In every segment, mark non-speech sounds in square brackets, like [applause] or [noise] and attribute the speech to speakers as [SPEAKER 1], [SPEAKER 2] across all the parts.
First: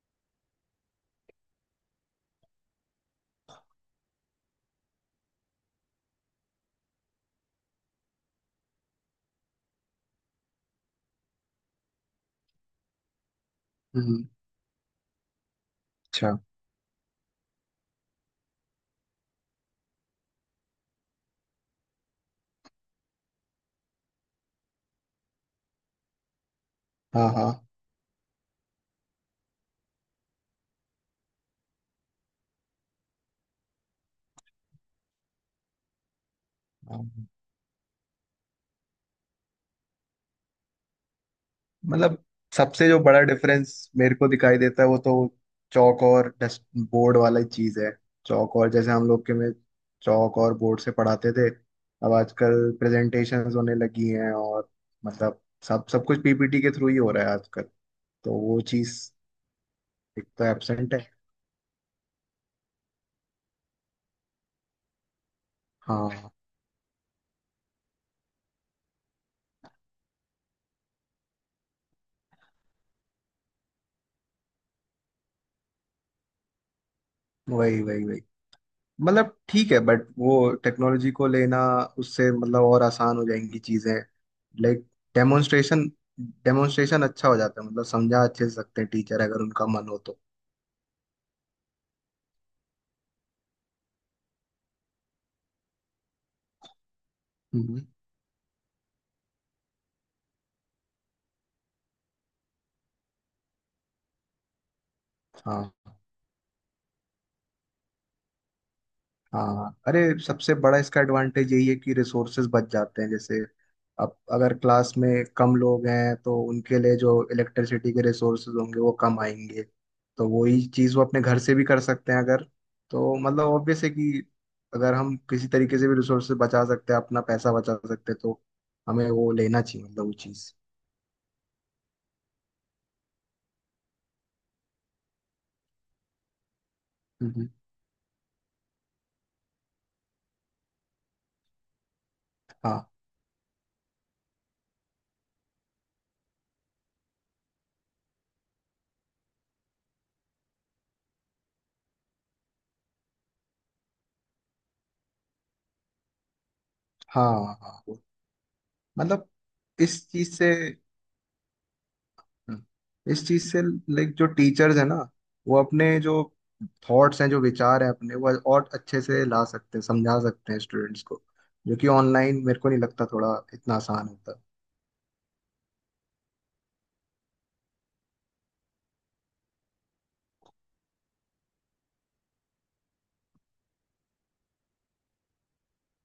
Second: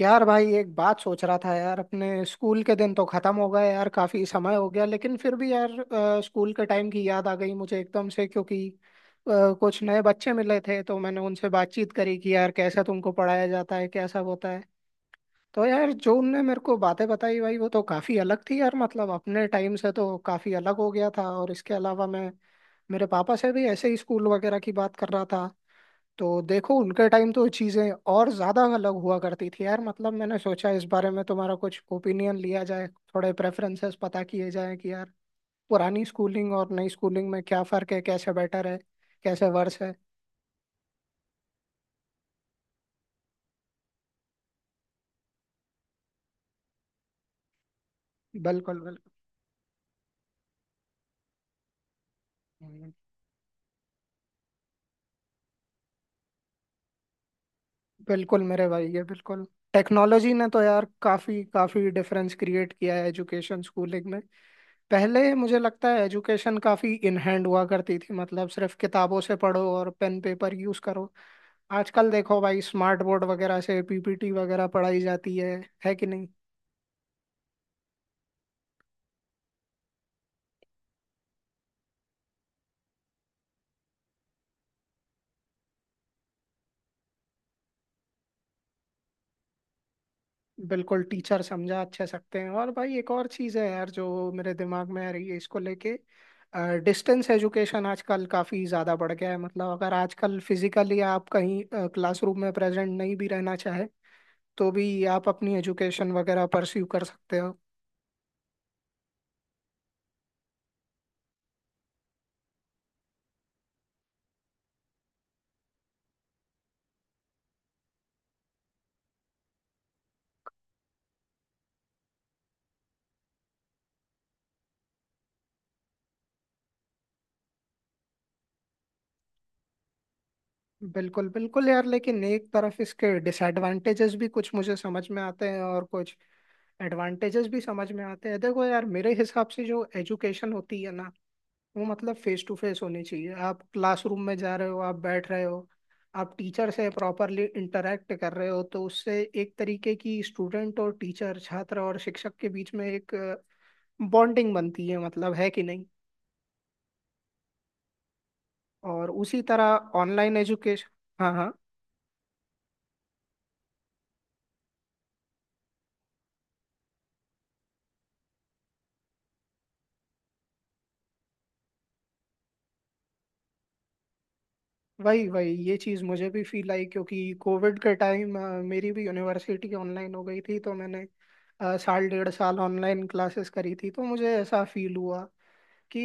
[SPEAKER 1] यार भाई एक बात सोच रहा था यार। अपने स्कूल के दिन तो खत्म हो गए यार, काफी समय हो गया, लेकिन फिर भी यार स्कूल के टाइम की याद आ गई मुझे एकदम से, क्योंकि कुछ नए बच्चे मिले थे तो मैंने उनसे बातचीत करी कि यार कैसा तुमको पढ़ाया जाता है, कैसा
[SPEAKER 2] हम्म।
[SPEAKER 1] होता है। तो यार जो
[SPEAKER 2] अच्छा।
[SPEAKER 1] उनने मेरे को बातें बताई भाई, वो तो काफी अलग थी यार। मतलब अपने टाइम से तो काफी अलग हो गया था। और इसके अलावा मैं मेरे पापा से भी ऐसे ही स्कूल वगैरह की बात कर रहा था, तो देखो उनके
[SPEAKER 2] हाँ,
[SPEAKER 1] टाइम तो
[SPEAKER 2] हाँ,
[SPEAKER 1] चीजें और ज्यादा अलग हुआ करती थी यार। मतलब मैंने सोचा इस बारे में तुम्हारा कुछ ओपिनियन लिया जाए, थोड़े प्रेफरेंसेस पता किए जाए कि यार पुरानी स्कूलिंग और नई
[SPEAKER 2] हाँ।
[SPEAKER 1] स्कूलिंग में क्या फर्क है, कैसे बेटर है, कैसे वर्स है।
[SPEAKER 2] मतलब सबसे जो बड़ा डिफरेंस मेरे को दिखाई देता है वो तो चौक और डस्ट बोर्ड वाला चीज है। चौक और
[SPEAKER 1] बिल्कुल
[SPEAKER 2] जैसे
[SPEAKER 1] बिल्कुल।
[SPEAKER 2] हम लोग के में चौक और बोर्ड से पढ़ाते थे। अब आजकल
[SPEAKER 1] हम्म।
[SPEAKER 2] प्रेजेंटेशंस होने लगी हैं और मतलब सब सब कुछ पीपीटी के थ्रू ही हो रहा है आजकल। तो
[SPEAKER 1] बिल्कुल
[SPEAKER 2] वो
[SPEAKER 1] मेरे भाई,
[SPEAKER 2] चीज
[SPEAKER 1] ये बिल्कुल
[SPEAKER 2] एक
[SPEAKER 1] टेक्नोलॉजी
[SPEAKER 2] तो
[SPEAKER 1] ने तो यार
[SPEAKER 2] एब्सेंट है।
[SPEAKER 1] काफी काफी डिफरेंस क्रिएट किया है एजुकेशन स्कूलिंग में। पहले मुझे लगता है
[SPEAKER 2] हाँ,
[SPEAKER 1] एजुकेशन काफी इन हैंड हुआ करती थी, मतलब सिर्फ किताबों से पढ़ो और पेन पेपर यूज करो। आजकल देखो भाई स्मार्ट बोर्ड वगैरह से पीपीटी वगैरह पढ़ाई जाती है कि नहीं।
[SPEAKER 2] वही, वही, वही। मतलब ठीक है बट वो टेक्नोलॉजी को लेना, उससे मतलब और आसान हो जाएंगी चीजें। लाइक डेमोन्स्ट्रेशन डेमोन्स्ट्रेशन अच्छा हो जाता है, मतलब समझा अच्छे से सकते हैं टीचर अगर उनका मन हो तो।
[SPEAKER 1] बिल्कुल, टीचर समझा अच्छे सकते हैं। और भाई एक और चीज़ है यार जो मेरे दिमाग में आ रही है इसको लेके। डिस्टेंस
[SPEAKER 2] हम्म।
[SPEAKER 1] एजुकेशन आजकल काफ़ी ज़्यादा बढ़ गया है, मतलब अगर आजकल फिजिकली आप कहीं क्लासरूम में प्रेजेंट नहीं भी रहना चाहे तो भी आप अपनी
[SPEAKER 2] हाँ,
[SPEAKER 1] एजुकेशन वगैरह परस्यू कर सकते हो।
[SPEAKER 2] हाँ, अरे सबसे बड़ा इसका एडवांटेज यही है कि रिसोर्सेज बच जाते हैं। जैसे अब अगर क्लास में कम लोग हैं तो उनके लिए जो इलेक्ट्रिसिटी के रिसोर्सेज होंगे वो कम आएंगे। तो वही चीज़ वो अपने घर से भी कर सकते हैं अगर। तो मतलब ऑब्वियस है कि अगर हम किसी तरीके से भी रिसोर्सेज बचा सकते हैं, अपना पैसा बचा सकते हैं तो हमें वो लेना चाहिए मतलब वो चीज़।
[SPEAKER 1] बिल्कुल बिल्कुल यार, लेकिन एक तरफ इसके डिसएडवांटेजेस भी कुछ मुझे समझ में आते हैं और कुछ एडवांटेजेस
[SPEAKER 2] हम्म।
[SPEAKER 1] भी समझ में आते हैं। देखो यार मेरे हिसाब से जो एजुकेशन होती है ना, वो मतलब फेस टू फेस
[SPEAKER 2] हाँ,
[SPEAKER 1] होनी चाहिए। आप क्लासरूम में जा रहे हो, आप बैठ रहे हो, आप टीचर से प्रॉपरली इंटरेक्ट कर रहे हो, तो उससे एक तरीके की स्टूडेंट और टीचर, छात्र और शिक्षक के बीच में एक बॉन्डिंग बनती है, मतलब, है कि नहीं।
[SPEAKER 2] हाँ। हाँ
[SPEAKER 1] और
[SPEAKER 2] मतलब
[SPEAKER 1] उसी तरह
[SPEAKER 2] इस चीज़
[SPEAKER 1] ऑनलाइन
[SPEAKER 2] से।
[SPEAKER 1] एजुकेशन। हाँ हाँ।
[SPEAKER 2] हम्म। इस चीज से लाइक जो टीचर्स है ना वो अपने जो थॉट्स हैं, जो विचार हैं अपने, वो और अच्छे से ला सकते हैं, समझा सकते हैं स्टूडेंट्स को, जो कि ऑनलाइन मेरे को नहीं लगता थोड़ा इतना आसान होता।
[SPEAKER 1] वही वही, ये चीज़ मुझे भी फील आई क्योंकि कोविड के टाइम मेरी भी यूनिवर्सिटी ऑनलाइन हो गई थी, तो मैंने साल डेढ़ साल ऑनलाइन क्लासेस करी थी, तो मुझे ऐसा फील हुआ कि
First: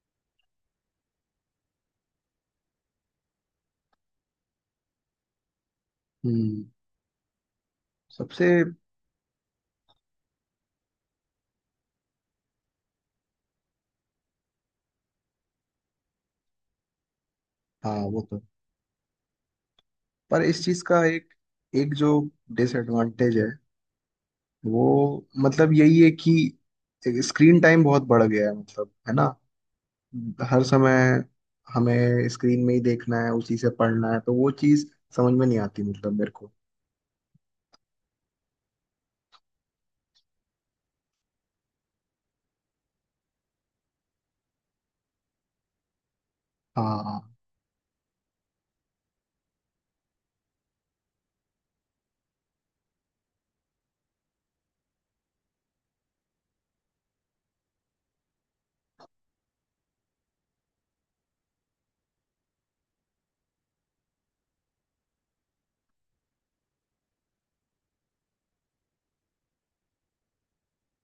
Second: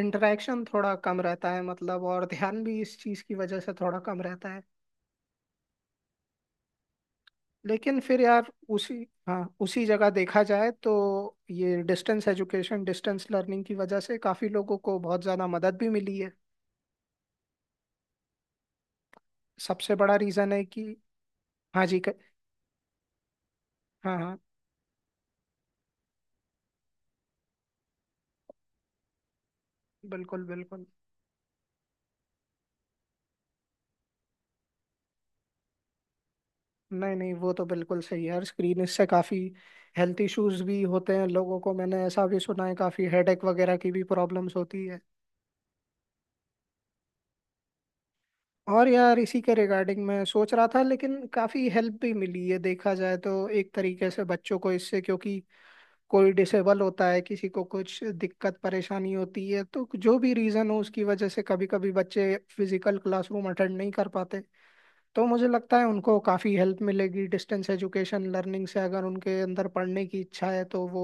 [SPEAKER 1] इंटरेक्शन थोड़ा कम रहता है, मतलब और ध्यान भी इस चीज़ की वजह से थोड़ा कम रहता है।
[SPEAKER 2] हम्म।
[SPEAKER 1] लेकिन फिर
[SPEAKER 2] सबसे,
[SPEAKER 1] यार उसी, हाँ उसी जगह देखा जाए तो ये डिस्टेंस एजुकेशन डिस्टेंस लर्निंग की वजह से काफ़ी लोगों को बहुत ज़्यादा मदद भी मिली है,
[SPEAKER 2] हाँ वो तो।
[SPEAKER 1] सबसे बड़ा
[SPEAKER 2] पर
[SPEAKER 1] रीज़न है
[SPEAKER 2] इस चीज
[SPEAKER 1] कि
[SPEAKER 2] का एक,
[SPEAKER 1] हाँ
[SPEAKER 2] एक
[SPEAKER 1] जी
[SPEAKER 2] जो डिसएडवांटेज है
[SPEAKER 1] हाँ हाँ।
[SPEAKER 2] वो मतलब यही है कि स्क्रीन टाइम बहुत बढ़ गया है, मतलब है ना।
[SPEAKER 1] बिल्कुल
[SPEAKER 2] हर
[SPEAKER 1] बिल्कुल।
[SPEAKER 2] समय हमें स्क्रीन में ही देखना है, उसी से पढ़ना है, तो वो चीज समझ में नहीं आती मतलब मेरे को।
[SPEAKER 1] नहीं नहीं, वो तो बिल्कुल सही है यार, स्क्रीन इससे काफ़ी हेल्थ इश्यूज भी होते हैं लोगों को, मैंने ऐसा भी सुना है, काफ़ी हेडेक वगैरह की भी प्रॉब्लम्स होती है।
[SPEAKER 2] हाँ।
[SPEAKER 1] और यार इसी के रिगार्डिंग मैं सोच रहा था, लेकिन काफ़ी हेल्प भी मिली है देखा जाए तो एक तरीके से बच्चों को इससे, क्योंकि कोई डिसेबल होता है, किसी को कुछ दिक्कत परेशानी होती है तो जो भी रीज़न हो उसकी वजह से कभी कभी बच्चे फिजिकल क्लासरूम अटेंड नहीं कर पाते, तो मुझे लगता है उनको काफ़ी हेल्प मिलेगी डिस्टेंस एजुकेशन लर्निंग से। अगर उनके अंदर पढ़ने की इच्छा है तो वो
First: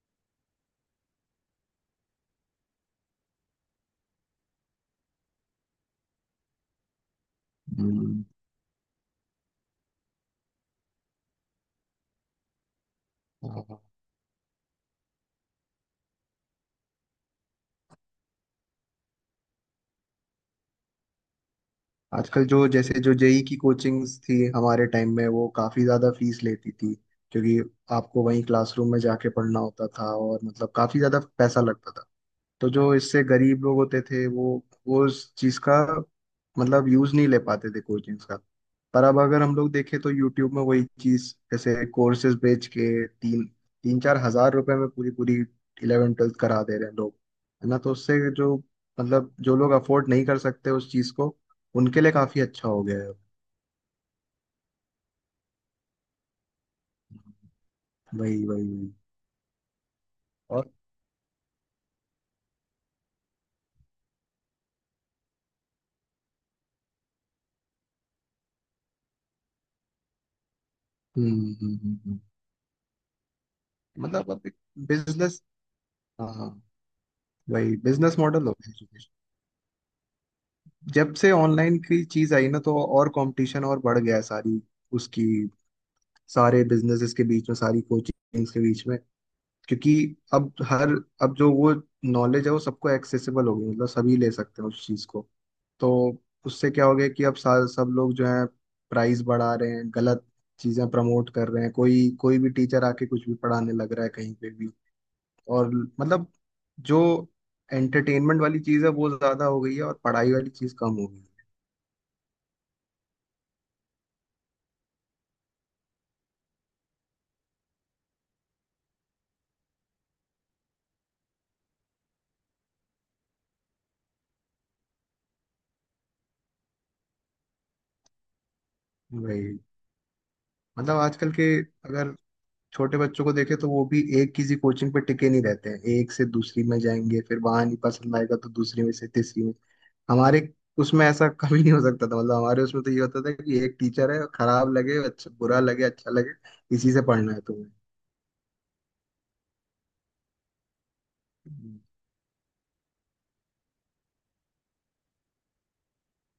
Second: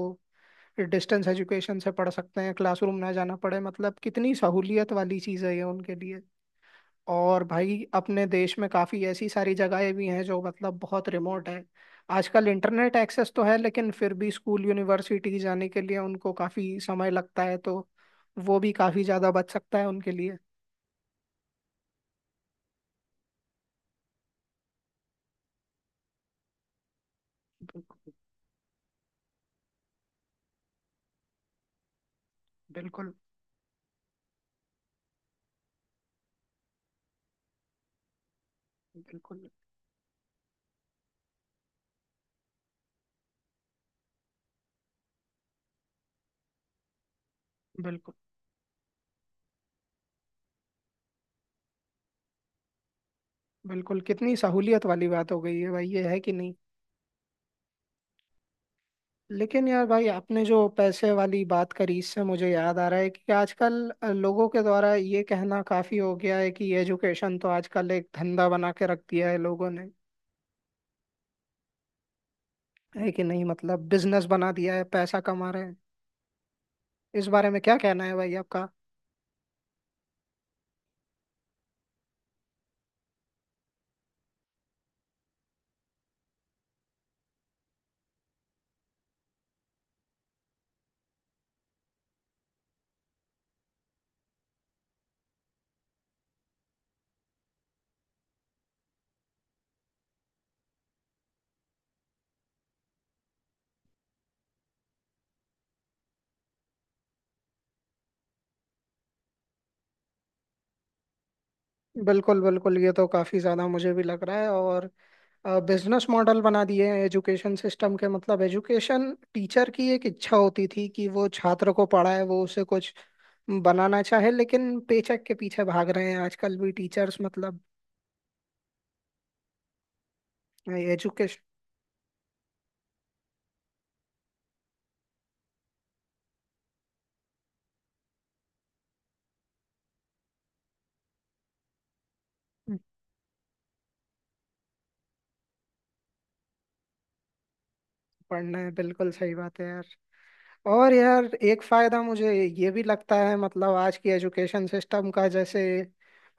[SPEAKER 1] डिस्टेंस एजुकेशन से पढ़ सकते हैं, क्लासरूम ना जाना पड़े, मतलब कितनी सहूलियत वाली चीज़ है ये उनके लिए। और भाई
[SPEAKER 2] हम्म।
[SPEAKER 1] अपने देश में काफ़ी ऐसी सारी जगहें भी हैं जो मतलब बहुत रिमोट है, आजकल इंटरनेट एक्सेस तो है,
[SPEAKER 2] हाँ।
[SPEAKER 1] लेकिन फिर भी स्कूल यूनिवर्सिटी जाने के लिए उनको काफ़ी समय लगता है, तो वो भी काफ़ी ज़्यादा बच सकता है उनके लिए।
[SPEAKER 2] आजकल जो जैसे जो जेई की कोचिंग्स थी हमारे टाइम में वो काफी ज्यादा फीस लेती थी, क्योंकि
[SPEAKER 1] बिल्कुल।
[SPEAKER 2] आपको वहीं क्लासरूम में जाके पढ़ना होता था और मतलब काफी ज्यादा पैसा लगता था। तो जो
[SPEAKER 1] बिल्कुल।
[SPEAKER 2] इससे गरीब लोग होते थे वो उस चीज का मतलब यूज नहीं ले पाते थे कोचिंग्स का। पर अब अगर
[SPEAKER 1] बिल्कुल।
[SPEAKER 2] हम लोग देखें तो यूट्यूब में वही चीज जैसे कोर्सेज बेच के तीन 3-4 हज़ार रुपए में पूरी पूरी 11th-12th करा दे रहे हैं लोग, है ना? तो
[SPEAKER 1] बिल्कुल।
[SPEAKER 2] उससे जो मतलब जो लोग अफोर्ड नहीं कर सकते उस चीज को, उनके लिए काफी अच्छा हो गया है।
[SPEAKER 1] बिल्कुल, कितनी सहूलियत वाली बात हो गई है भाई, ये है कि नहीं।
[SPEAKER 2] वही, वही, वही।
[SPEAKER 1] लेकिन यार भाई आपने जो
[SPEAKER 2] और
[SPEAKER 1] पैसे वाली बात करी, इससे मुझे याद आ रहा है कि आजकल लोगों के द्वारा ये कहना काफी हो गया है कि एजुकेशन तो आजकल एक धंधा बना के रख दिया है लोगों ने,
[SPEAKER 2] हम्म, हम्म, हम्म,
[SPEAKER 1] है कि नहीं। मतलब बिजनेस
[SPEAKER 2] मतलब
[SPEAKER 1] बना
[SPEAKER 2] अब
[SPEAKER 1] दिया है, पैसा
[SPEAKER 2] बिजनेस।
[SPEAKER 1] कमा रहे हैं।
[SPEAKER 2] हाँ, हाँ,
[SPEAKER 1] इस बारे में क्या
[SPEAKER 2] वही
[SPEAKER 1] कहना है
[SPEAKER 2] बिजनेस
[SPEAKER 1] भाई
[SPEAKER 2] मॉडल हो
[SPEAKER 1] आपका।
[SPEAKER 2] गया। जब से ऑनलाइन की चीज आई ना तो और कंपटीशन और बढ़ गया है, सारी, उसकी, सारे बिजनेसेस के बीच में, सारी कोचिंग्स के बीच में, क्योंकि अब हर, अब जो वो नॉलेज है वो सबको एक्सेसिबल हो गई, मतलब सभी ले सकते हैं उस चीज को। तो उससे क्या हो गया कि अब सब लोग जो है प्राइस बढ़ा रहे हैं, गलत चीजें प्रमोट कर रहे हैं, कोई कोई भी टीचर आके कुछ भी पढ़ाने लग रहा है कहीं पे भी। और मतलब जो एंटरटेनमेंट वाली चीज है वो ज्यादा हो गई है और पढ़ाई वाली चीज कम हो गई
[SPEAKER 1] बिल्कुल बिल्कुल, ये तो काफी ज्यादा मुझे भी लग रहा है। और बिजनेस मॉडल बना दिए हैं एजुकेशन सिस्टम के, मतलब एजुकेशन टीचर की एक इच्छा होती थी कि वो छात्र को पढ़ाए, वो उसे कुछ बनाना चाहे, लेकिन पेचेक के पीछे भाग रहे हैं आजकल भी टीचर्स, मतलब
[SPEAKER 2] है भाई। मतलब आजकल
[SPEAKER 1] एजुकेशन।
[SPEAKER 2] के, अगर छोटे बच्चों को देखे तो वो भी एक किसी कोचिंग पे टिके नहीं रहते हैं, एक से दूसरी में जाएंगे, फिर वहां नहीं पसंद आएगा तो दूसरी में से तीसरी में। हमारे उसमें ऐसा [laughs] कभी नहीं हो सकता था, मतलब हमारे उसमें तो ये होता था कि एक टीचर है, खराब लगे, अच्छा बुरा लगे, अच्छा लगे, इसी से पढ़ना है तुम्हें।
[SPEAKER 1] पढ़ना है, बिल्कुल सही बात है यार। और यार एक
[SPEAKER 2] हम्म।
[SPEAKER 1] फायदा मुझे ये भी लगता है, मतलब आज की एजुकेशन सिस्टम का, जैसे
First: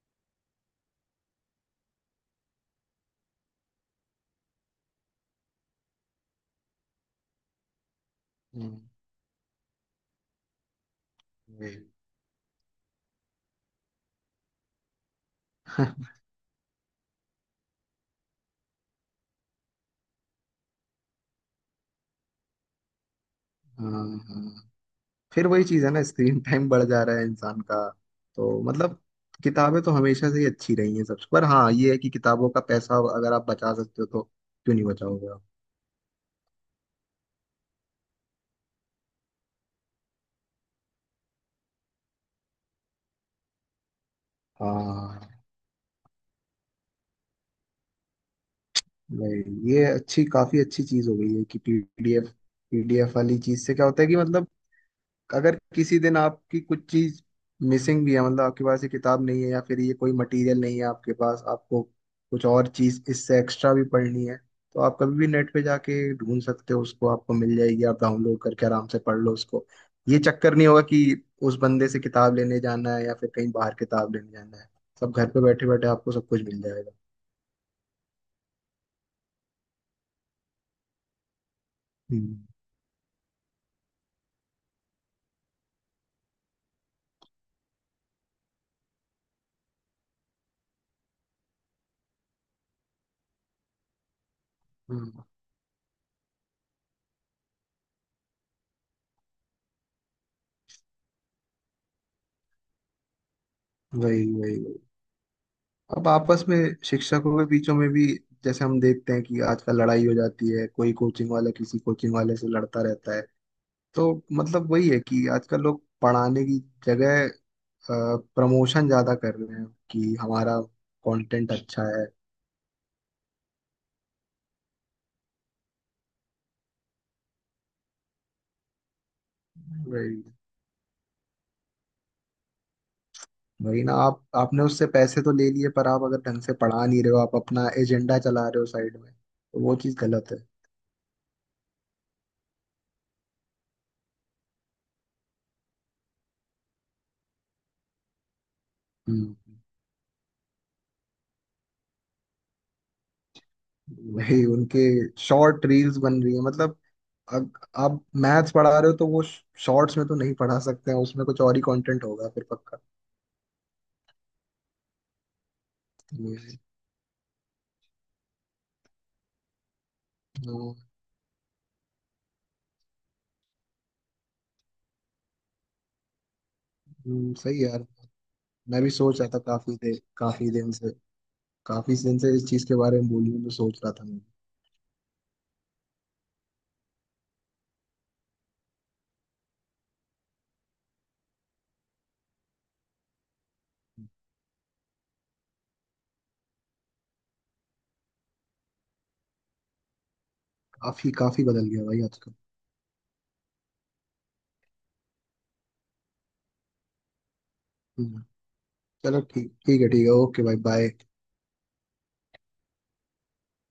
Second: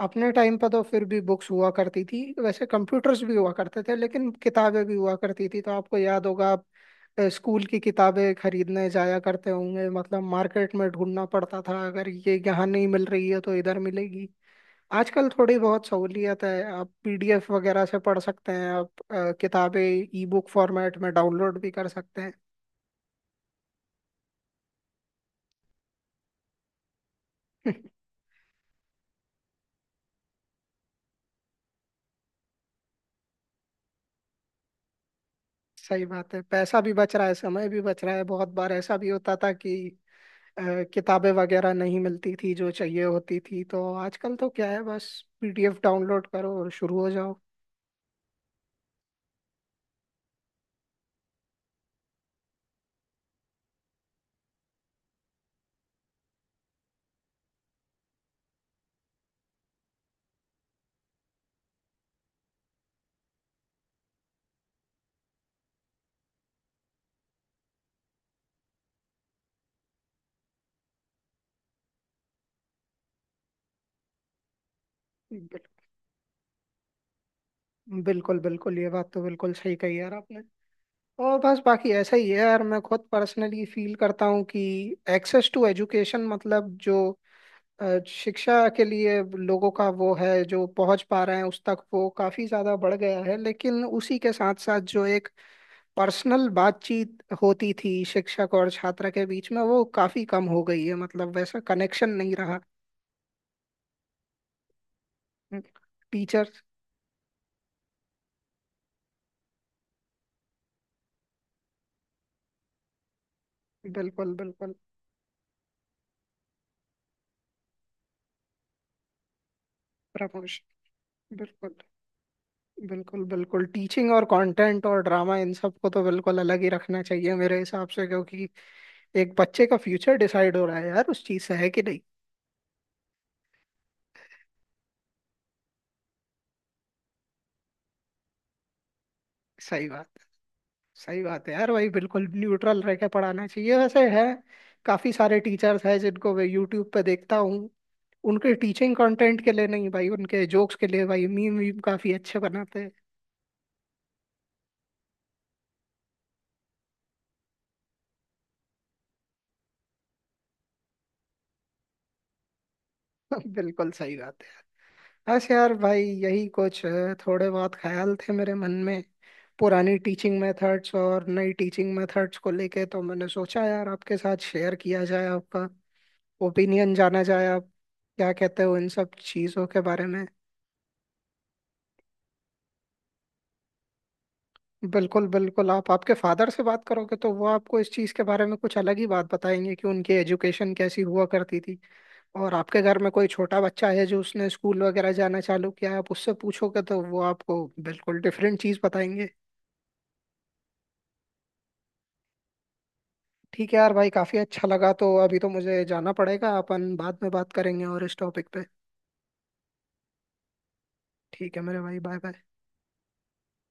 [SPEAKER 1] अपने टाइम पर तो फिर भी बुक्स हुआ करती थी, वैसे कंप्यूटर्स भी हुआ करते थे लेकिन किताबें भी हुआ करती थी, तो आपको याद होगा आप स्कूल की किताबें
[SPEAKER 2] हम्म।
[SPEAKER 1] खरीदने जाया करते होंगे, मतलब मार्केट में ढूंढना पड़ता
[SPEAKER 2] वही।
[SPEAKER 1] था, अगर ये यहाँ नहीं मिल रही है तो इधर मिलेगी। आजकल थोड़ी
[SPEAKER 2] [laughs]
[SPEAKER 1] बहुत
[SPEAKER 2] हाँ,
[SPEAKER 1] सहूलियत है, आप पीडीएफ वगैरह से पढ़ सकते हैं, आप किताबें ई बुक फॉर्मेट में डाउनलोड भी कर सकते
[SPEAKER 2] हाँ, फिर वही चीज है ना, स्क्रीन टाइम बढ़ जा रहा है इंसान
[SPEAKER 1] हैं।
[SPEAKER 2] का। तो मतलब किताबें तो हमेशा से ही अच्छी रही हैं सबसे, पर हाँ, ये है कि किताबों का पैसा अगर आप बचा सकते हो तो क्यों नहीं बचाओगे आप।
[SPEAKER 1] सही बात है, पैसा भी बच रहा है, समय भी बच रहा है। बहुत बार ऐसा भी होता था कि अ, किताबें वगैरह नहीं मिलती थी जो चाहिए होती थी, तो आजकल तो क्या है, बस
[SPEAKER 2] हाँ,
[SPEAKER 1] पीडीएफ डाउनलोड करो और शुरू हो जाओ।
[SPEAKER 2] नहीं ये अच्छी, काफी अच्छी चीज हो गई है कि पीडीएफ पीडीएफ वाली चीज से क्या होता है कि मतलब अगर किसी दिन आपकी कुछ चीज मिसिंग भी है, मतलब आपके पास ये किताब नहीं है या फिर ये कोई मटेरियल नहीं है आपके पास, आपको कुछ और चीज इससे एक्स्ट्रा भी पढ़नी है, तो आप कभी भी नेट पे जाके ढूंढ सकते हो उसको, आपको मिल जाएगी, आप डाउनलोड करके आराम से पढ़ लो उसको। ये चक्कर नहीं होगा कि उस बंदे से किताब लेने जाना है या फिर कहीं बाहर किताब लेने जाना है। सब घर पे बैठे
[SPEAKER 1] बिल-
[SPEAKER 2] बैठे आपको सब कुछ मिल जाएगा।
[SPEAKER 1] बिल्कुल बिल्कुल, ये बात तो बिल्कुल सही कही यार आपने। और बस बाकी ऐसा ही
[SPEAKER 2] हम्म।
[SPEAKER 1] है यार, मैं खुद पर्सनली फील करता हूँ कि एक्सेस टू एजुकेशन, मतलब जो शिक्षा के लिए लोगों का वो है, जो पहुंच पा रहे हैं उस तक, वो काफी ज्यादा बढ़ गया है। लेकिन उसी के साथ साथ जो
[SPEAKER 2] हम्म।
[SPEAKER 1] एक पर्सनल बातचीत होती थी शिक्षक और छात्र के बीच में, वो काफी कम हो गई है, मतलब वैसा कनेक्शन नहीं रहा।
[SPEAKER 2] वही, वही, वही। अब आपस
[SPEAKER 1] टीचर।
[SPEAKER 2] में शिक्षकों के बीचों में भी जैसे हम देखते हैं कि आजकल लड़ाई हो जाती है, कोई कोचिंग वाला किसी कोचिंग वाले से लड़ता रहता है। तो
[SPEAKER 1] बिल्कुल
[SPEAKER 2] मतलब
[SPEAKER 1] बिल्कुल।
[SPEAKER 2] वही है कि आजकल लोग पढ़ाने की जगह प्रमोशन ज्यादा कर रहे हैं कि हमारा
[SPEAKER 1] प्रमोशन।
[SPEAKER 2] कंटेंट
[SPEAKER 1] बिल्कुल।
[SPEAKER 2] अच्छा है।
[SPEAKER 1] बिल्कुल बिल्कुल, टीचिंग और कंटेंट और ड्रामा, इन सब को तो बिल्कुल अलग ही रखना चाहिए मेरे हिसाब से, क्योंकि एक बच्चे का फ्यूचर
[SPEAKER 2] वही,
[SPEAKER 1] डिसाइड हो रहा है यार उस चीज से, है कि नहीं।
[SPEAKER 2] वही ना। आप आपने उससे पैसे तो ले लिए, पर आप अगर ढंग से पढ़ा नहीं रहे हो, आप अपना एजेंडा चला रहे हो साइड में, तो वो
[SPEAKER 1] सही
[SPEAKER 2] चीज
[SPEAKER 1] बात,
[SPEAKER 2] गलत है।
[SPEAKER 1] सही बात है यार, वही बिल्कुल न्यूट्रल रह के पढ़ाना चाहिए। वैसे है काफी सारे टीचर्स हैं जिनको मैं यूट्यूब पे देखता हूँ, उनके टीचिंग
[SPEAKER 2] हम्म।
[SPEAKER 1] कंटेंट के लिए नहीं भाई, उनके जोक्स के लिए, भाई मीम वीम काफी अच्छे बनाते हैं।
[SPEAKER 2] वही उनके शॉर्ट रील्स बन रही है, मतलब अग, आप मैथ्स पढ़ा रहे हो तो वो शॉर्ट्स में तो नहीं पढ़ा सकते हैं, उसमें कुछ और ही कंटेंट होगा फिर पक्का।
[SPEAKER 1] [laughs] बिल्कुल सही बात है। बस यार भाई यही
[SPEAKER 2] हम्म।
[SPEAKER 1] कुछ थोड़े बहुत ख्याल थे मेरे मन में पुरानी टीचिंग
[SPEAKER 2] हम्म।
[SPEAKER 1] मेथड्स और नई टीचिंग मेथड्स को लेके, तो मैंने सोचा यार आपके साथ शेयर किया जाए, आपका ओपिनियन जाना जाए,
[SPEAKER 2] सही है
[SPEAKER 1] आप
[SPEAKER 2] यार।
[SPEAKER 1] क्या कहते हो
[SPEAKER 2] मैं
[SPEAKER 1] इन
[SPEAKER 2] भी
[SPEAKER 1] सब
[SPEAKER 2] सोच रहा था
[SPEAKER 1] चीज़ों
[SPEAKER 2] काफी
[SPEAKER 1] के
[SPEAKER 2] देर,
[SPEAKER 1] बारे में।
[SPEAKER 2] काफी दिन से इस चीज के बारे में बोलने में सोच रहा था मैं।
[SPEAKER 1] बिल्कुल बिल्कुल, आप आपके फादर से बात करोगे तो वो आपको इस चीज़ के बारे में कुछ अलग ही बात बताएंगे कि उनकी एजुकेशन कैसी हुआ करती थी। और आपके घर में कोई छोटा बच्चा है जो उसने स्कूल वगैरह जाना चालू किया है, आप उससे पूछोगे तो वो आपको बिल्कुल डिफरेंट चीज़ बताएंगे।
[SPEAKER 2] काफी काफी बदल गया भाई आजकल।
[SPEAKER 1] ठीक है यार भाई, काफ़ी अच्छा लगा। तो अभी तो मुझे जाना पड़ेगा, अपन बाद में बात करेंगे और इस
[SPEAKER 2] हम्म।
[SPEAKER 1] टॉपिक पे।
[SPEAKER 2] चलो ठीक, ठीक है, ठीक है, ओके भाई, बाय।
[SPEAKER 1] ठीक है मेरे भाई, बाय बाय।